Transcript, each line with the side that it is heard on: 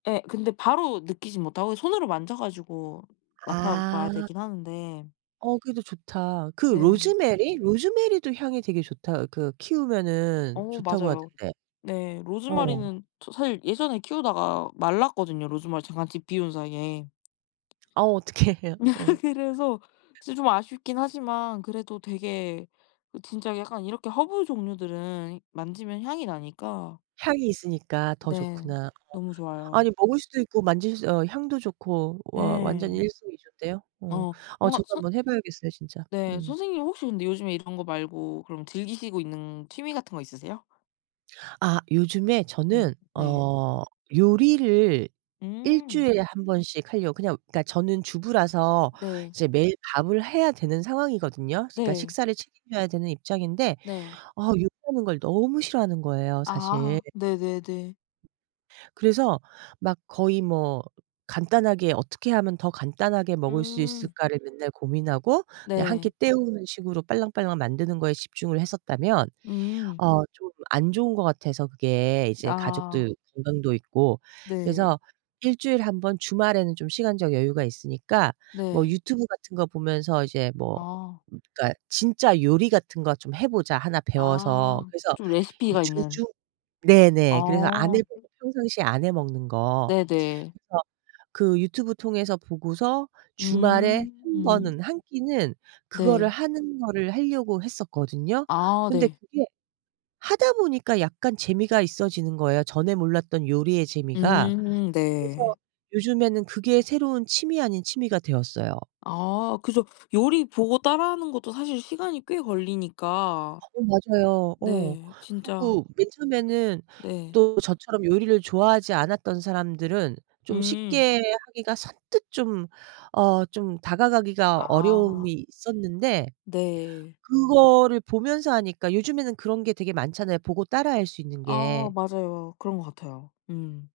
left: 예. 근데 바로 느끼진 못하고 손으로 만져 가지고 맡아 봐야
right: 아.
left: 되긴 하는데
right: 어 그래도 좋다. 그
left: 네.
right: 로즈메리? 로즈메리도 향이 되게 좋다 그 키우면은
left: 어
right: 좋다고
left: 맞아요.
right: 하던데.
left: 네.
right: 어.
left: 로즈메리는 저 사실 예전에 키우다가 말랐거든요, 로즈메리 잠깐 집 비운 사이에.
right: 아 어떡해. 어.
left: 그래서 이제 좀 아쉽긴 하지만 그래도 되게 어 진짜 약간 이렇게 허브 종류들은 이 만지면 향이 나니까
right: 향이 있으니까 더
left: 네.
right: 좋구나. 어
left: 너무 좋아요.
right: 아니 먹을 수도 있고 만질 수 어 향도 좋고 와 완전
left: 예.
right: 일석이조인데요. 어.
left: 어.
right: 아
left: 뭔가
right: 저도
left: 선
right: 한번 해 봐야겠어요 진짜.
left: 네
right: 음.
left: 선생님 혹시 근데 요즘에 이런 거 말고 그럼 즐기시고 있는 취미 같은 거 있으세요?
right: 아 요즘에
left: 네.
right: 저는
left: 네.
right: 어 요리를
left: 음.
right: 일주일에 1 번씩 하려고 그냥 그러니까 저는 주부라서
left: 네.
right: 이제 매일 밥을 해야 되는 상황이거든요. 그러니까
left: 네.
right: 식사를 책임져야 되는 입장인데
left: 네.
right: 아 요리하는 걸 너무 싫어하는 거예요, 사실.
left: 아 네네네.
right: 그래서 막 거의 뭐 간단하게 어떻게 하면 더 간단하게 먹을 수
left: 음.
right: 있을까를 맨날 고민하고 그냥 1 끼
left: 네.
right: 때우는 식으로 빨랑빨랑 만드는 거에 집중을 했었다면
left: 음.
right: 아 좀 안 좋은 것 같아서 그게 이제
left: 아.
right: 가족들 건강도 있고
left: 네.
right: 그래서 1 주일에 1 번 주말에는 좀 시간적 여유가 있으니까 뭐
left: 네.
right: 유튜브 같은 거 보면서 이제 뭐
left: 아.
right: 그러니까 '진짜 요리 같은 거 좀 해 보자, 하나 배워서.'
left: 아
right: 그래서
left: 좀
right: 이
left: 레시피가 있는
right: 주중 네네 그래서 안 해
left: 아.
right: 보고 평상시에 안 해 먹는 거.
left: 네네.
right: 그래서 그 유튜브 통해서 보고서 주말에 1
left: 음.
right: 번은 1 끼는 그거를
left: 네.
right: 하는 거를 하려고 했었거든요.
left: 아
right: 근데
left: 네.
right: 그게 하다 보니까 약간 재미가 있어지는 거예요, 전에 몰랐던 요리의 재미가.
left: 음
right: 그래서
left: 네.
right: 요즘에는 그게 새로운 취미 아닌 취미가 되었어요.
left: 아 그죠, 요리 보고 따라 하는 것도 사실 시간이 꽤 걸리니까.
right: 어 맞아요. 어.
left: 네. 진짜
right: 그리고 맨 처음에는
left: 네.
right: 또 저처럼 요리를 좋아하지 않았던 사람들은 좀
left: 음.
right: 쉽게 하기가 선뜻 좀 어 좀 다가가기가
left: 아.
right: 어려움이 있었는데
left: 네.
right: 그거를 보면서 하니까 요즘에는 그런 게 되게 많잖아요, 보고 따라 할 수 있는
left: 아
right: 게.
left: 맞아요. 그런 것 같아요. 음.